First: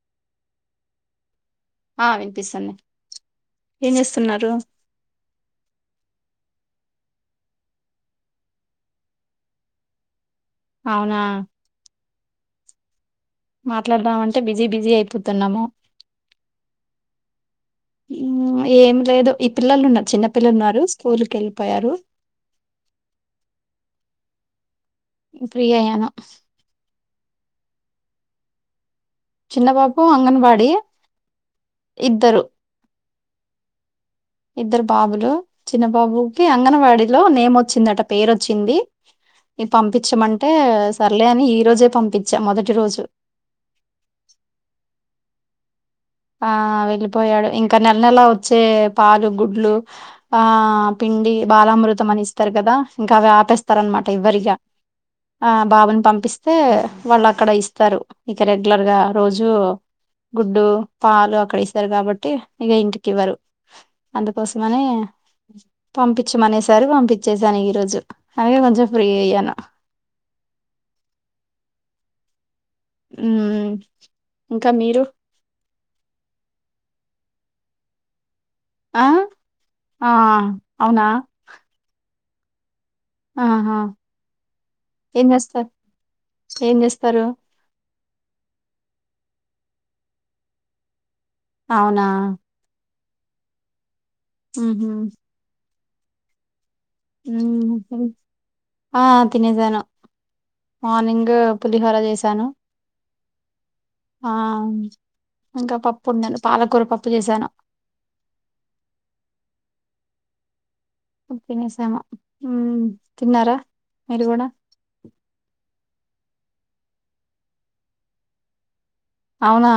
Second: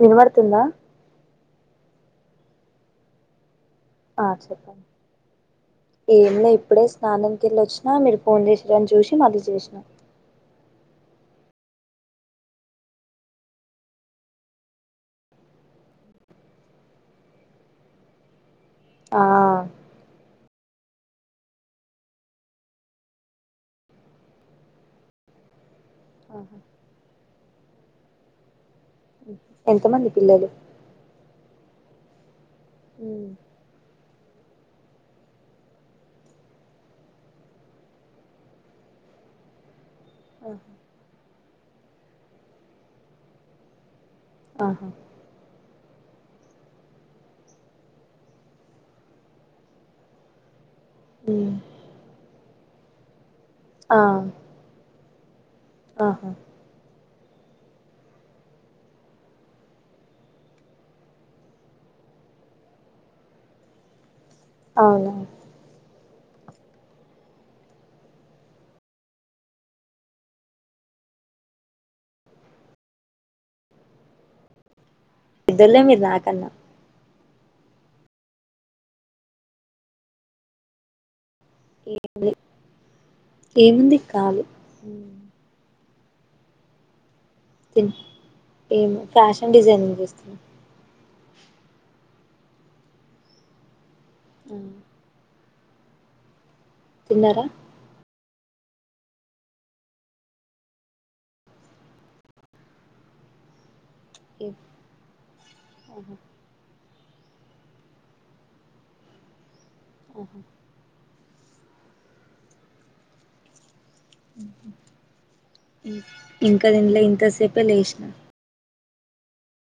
విన్వడ్తుందా ఆ విన్పిస్సుంది ఆ చెప్పం ఏంలే ఇప్పుడే స్నానంకెళ్ళొచ్నా మీరు ఫోన్ చేషిరన్ చూషి మళ్ళీ జేష్నా ఔనా మాట్లాడ్దాం అంటే బిజీ బిజీ అయిపోతున్నాము ఉ ఏం ఆ లేదు ఈ పిల్లలున్నారు చిన్న పిల్లున్నారు స్కూల్కెళ్ళిపోయారు ఫ్రీ అయ్యాను ఆహా. చిన్నబాబు ఎంతమంది పిల్లలు అంగన్వాడి ఇద్దరు ఊ ఇద్దరు బాబులు చిన్న బాబుకి అంగన్వాడిలో నేమొచ్చిందట పేరొచ్చింది పంపిచ్చమంటే సర్లే అని ఈ రోజే పంపిచ్ఛా మొదటి రోజు ఆహ ఆ వెళ్ళిపోయాడు ఇంక నెల నెలా వొచ్చే పాలు గుడ్లు పిండి ఉమ్. బాలామృతం అని ఇస్తరు గదా ఇంకవి ఆపేస్త్ ఆ తరన్మాట ఇవ్వరిగ ఆ బాబుని ఆహా పంపిస్తే వాళ్ళక్కడ ఇస్తారు ఇక రెగ్యులర్గా రోజు గుడ్డు పాలు అక్కడ ఇస్తారు గాబట్టి ఇగ ఇంటికి ఇవ్వరు అందుకోసమని అవునా పంపిచ్చమనేసారు పంపిచ్చేసాను ఈ రోజు అందుకే కొంచెం ఫ్రీ అయ్యాను మ్మ్ ఇంకా మీరు ఇద్దల్లే మీ రాకన్న అ ఆ అవునా ఏంది ఆహా ఉమ్. ఏం చేస్తా ఏం చేస్తారు తిన్ ఏమ్ ఫ్యాషన్ డిజైనింగ్ చేస్తు అవునా ఆ. ఊహు తిన్నారా నకల్ ఆ తినెసాను మార్నింగ్ పులిహోర చేసాను ఆ ఏం? ఇంకా ఆహా. పప్పుందండి పాలకూర పప్పు చేసాను అహా తినేసాము మ్మ్ తిన్నారా మీరు గూడ ఇంకా తిన్లే ఇంతసేపే లేసిన అవునా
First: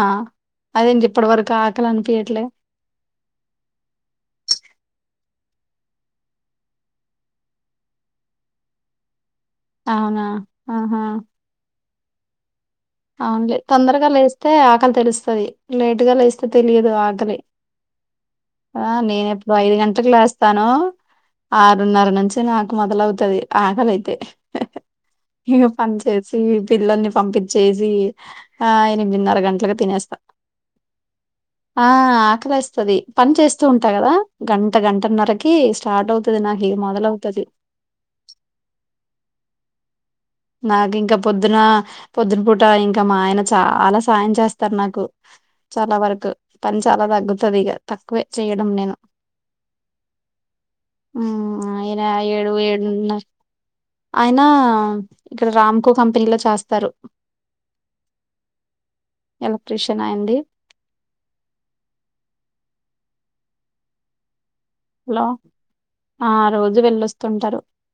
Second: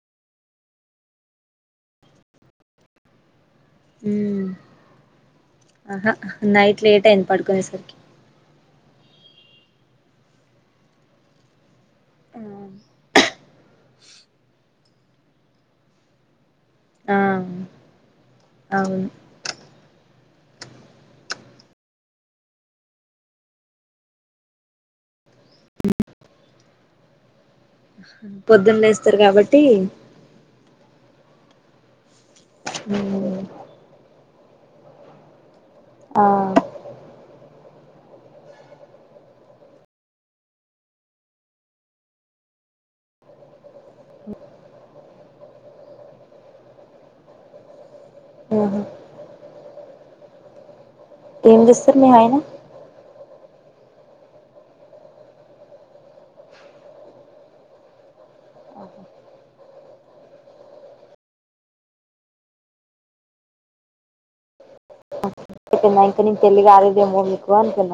అదేంటి ఇప్పటి వరకు ఆకలి అనిపియ్యట్లే హ్మ్ అహ నైట్ లేట్ అయింది పడుకునేసరికి అవునా ఆహా ఆ అవునులే తొందరగా లేస్తే ఆకలి తెలుస్తది లేట్ గా లేస్ తే తెలియదు ఆ. ఆకలి ఆ అవును నేను ఎప్పుడు ఐదు గంటలకు లేస్తాను ఆరున్నర నుంచి నాకు మొదలవుతది ఆకలి అయితే ఇగ పని చేసి పిల్లల్ని పంపిచ్చేసి ఆ పొద్దున్న లేస్తారు ఎనిమిదిన్నర కాబట్టి గంటలకి తినేస్తా ఆ ఆకలేస్తది పని చేస్తూ ఉం ట గదా గంట గంటన్నరకి స్టార్ట్ ఆ అవుతది నాకు ఇగ మొదలవుతది నాకు ఇంకా పొద్దున పొద్దున పూట ఇంకా మా ఆయన చాలా సాయం చేస్తారు నాకు చాలా వరకు పని చాలా తగ్గుతది ఇగ తక్కువే చేయడం ఆహా నేను ఏం మ్మ్ చేస్తారు ఆయన మీ ఏడు ఏడున్నర ఆయనా ఇక్కడ రామ్ కో కంపెనీ లో చేస్తారు ఎలక్ట్రిషియన్ ఆయన్ది హలో [unintelligible] ఇంకా ఆ నేను పెళ్లి రోజు గాలేదేమో మీకు వెళ్ళొస్తుంటారు అనుకున్న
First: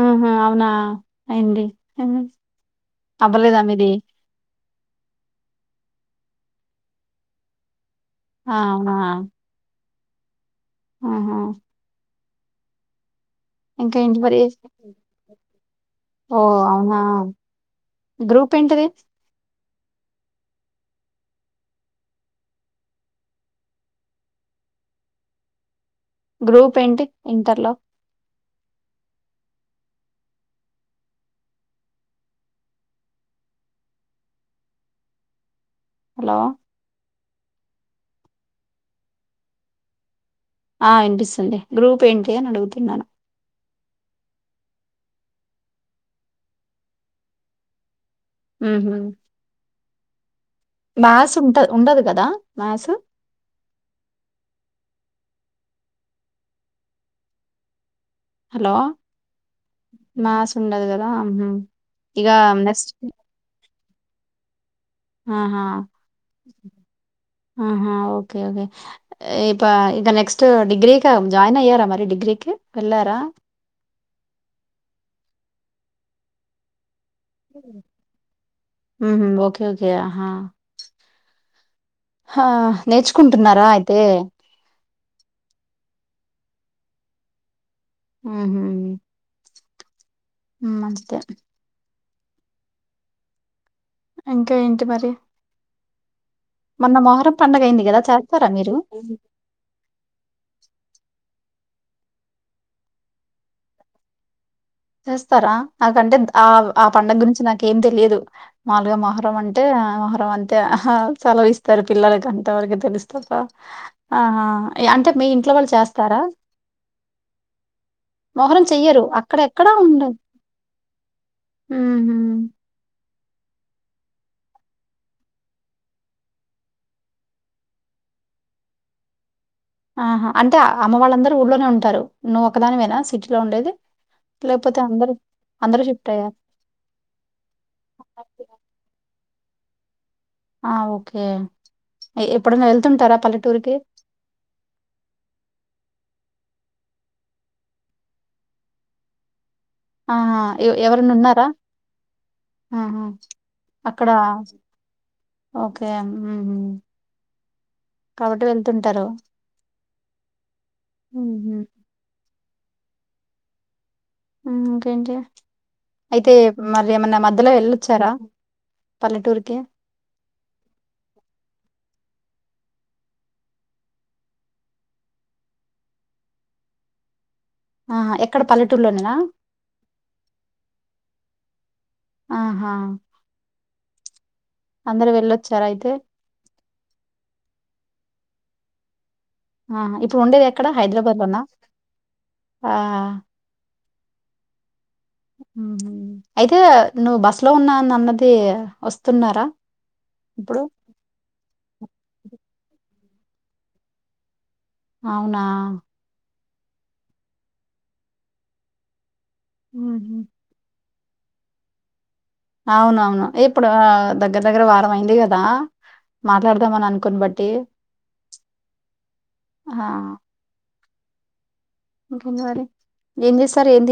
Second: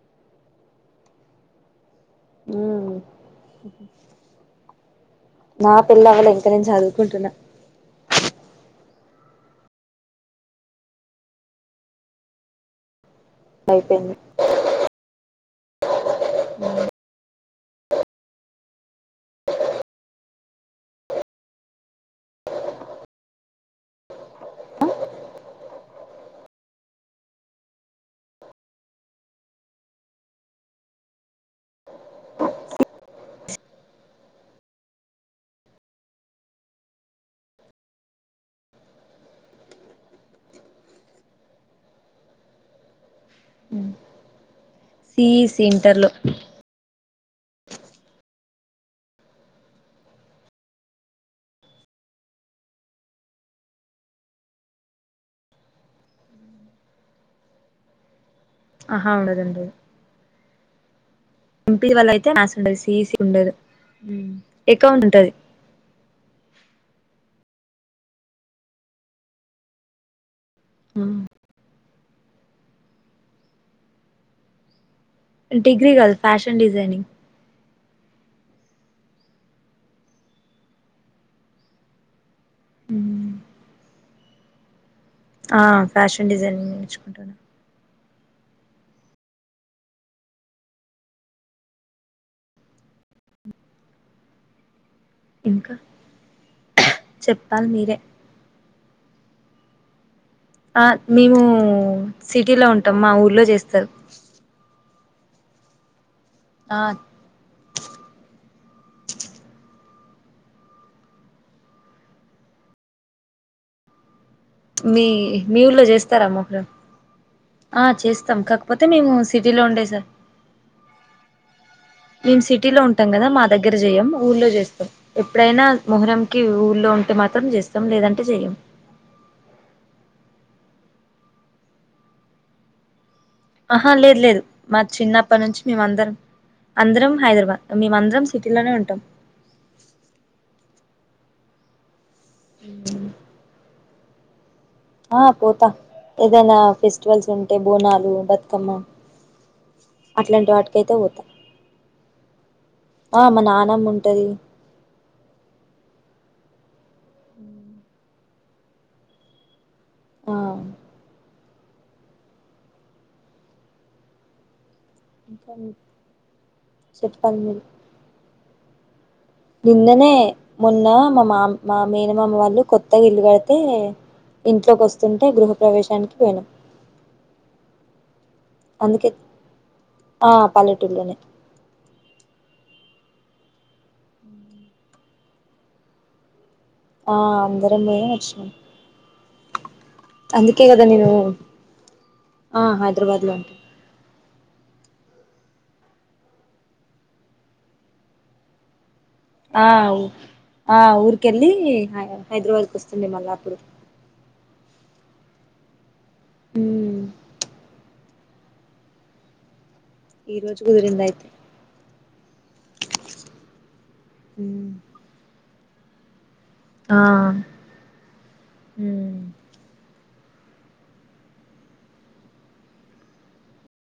ఉహ్మ్ అవునా అయ్యింది మ్ హ్ ఉమ్ అవ్వలేదా మీది నా పెళ్లి అవ్వలేదు ఇంక నేను చదువుకుంటున్నా ఆహా అహా అయిపోయింది ఇంకేంటి మరి ఓ అవునా గ్రూప్ ఏంటిది గ్రూప్ ఏంటి ఇంటర్లో హలో ఆ ఇనిపిస్తుంది గ్రూప్ ఏంటి అని అడుగుతున్నాను సిఈసి ఇంటర్ లో మ్మ్ హ్మ్ మ్యాస్ ఉంటద్ ఉండదు గదా మ్యాస్ హలో ఆహా ఉండదండి మ్యాస్ ఉండదు గదా ఎమ్ పీ సి వాలైతే మ్యాస్ ఉండది సిఈసి కి ఉండదు ఎకౌంట్ అహా ఆహా ఓకే ఓకే ఇపా ఇక నెక్స్ ట్ డిగ్రీకా జాయిన్ అయ్యారా మరి డిగ్రీకి వెళ్ళారా డిగ్రీ కాదు ఫ్యాషన్ డిజైనింగ్ మ్మ్ హు ఓకే ఓకే ఆహా హా నేర్చుకుంటున్నారా అయితే ఆ ఫ్యాషన్ డిజైనింగ్ నేర్చుకుంటన మ్మ్ హ్ మంచిదే ఇంకా ఏంటి మరి ఇంకా మొన్న మొహర్రం చెప్పాలి పండుగైంది మీరే కదా చే తరా మీరు ఆ మేము సిటీలో ఉంటాం మా ఊర్లో జేస్తరు చేస్తారా నాకంటే ఆ ఆ పండగ్ గురించి నాకేం తెలియదు మాములుగా మొహరం అంటే మొహరం అంతే అహా సెలవిస్తరు పిల్లలకి అంతవరకు తెలుస్తబ్బ ఆహా అంటే మీ ఇంట్లో వాళ్ళు చేస్తారా ఆ చేస్తాం మొహరం కాకపోతే చెయ్యరు మేము అక్కడ సిటీలో ఎక్కడా లోండే సార్ ఉండదు ఉహు మేం సిటీలో ఉం టం గదా మా దగ్గర జెయ్యం ఊల్లో జేస్తం ఎప్పుడైనా మొహరంకి ఊళ్ళో ఉంటే మాత్రం జేస్తం లేదంటే జెయ్యం ఆహా అంటే ఆ అమ్మ వాళ్ళందరూ ఊళ్ళోనే ఉంటారు. నువ్వు ఒక్కదానివేనా సిటీ ఆహా లేదు లేదు మా చిన్నప్పనించి మేం అందరూ షిఫ్ట్ అందరం అయ్యారు అందరం హైదరాబాద్ మేమందరం సిటీలోనే ఉంటం ఆ ఓకే ఎ ఎప్పుడన్నా వెళ్తుంటారా పల్లెటూరుకి ఆ పోతా ఏదైనా ఫెస్టివల్స్ ఉంటే బోనాలు బతుకమ్మ ఆహా అట్లాంటి ఎ వాటికైతే పోతా ఎవరన్ననున్నారా ఆహా ఆ మా నానమ్మ అక్కడ ఉంటది ఓకే ఉహ్ కాబట్టి వెల్తుంటరు ఆ ఉహు ఉ ఇంకేంటి ఇంకా అయితే మరీ ఎమన్న చెప్పాలి మధ్యలో మీరు ఒచ్చారా పల్లెటూరుకి నిన్ననే మొన్న మామా మా మేనమామ వాళ్ళు కొత్తగ ఇల్లు గడ్తే ఇంట్లకొస్తుంటే గృహప్రవేశానికి పోయినం ఆహా ఎక్కడ అందుకే పల్లెటూరులోనేనా ఆ పల్లేటూల్లోనే ఆహా అందరు వెళ్ళొచ్చారా అయితే ఆ అందరం పోయినం వచ్చినం ఆహా ఇప్పుడు ఉండేది ఎక్కడ కదా నేను హైద్రాబాద్ లోనా ఆ ఆహా హైదరాబాద్ లో ఉంటా ఉహ్ అయితే నువ్వు బస్లో ఉన్నా ఆన్నది. వస్ ఆ ఆ ఊరికెళ్ళి హై హైద్రవాద్కి ఒస్తుండే మళ్ళా అప్పుడు అవునా ఉమ్ ఉహు ఈ రోజు కుదిరిందైతే అవునవును ఇప్పుడు దగ్గరా దగ్గర గా వారమైంది గదా మాట్లాడుదమని అన్కొని బట్టీ ఆ హా ఇంకేంది మరి ఏం జేస్తారు ఎం తీ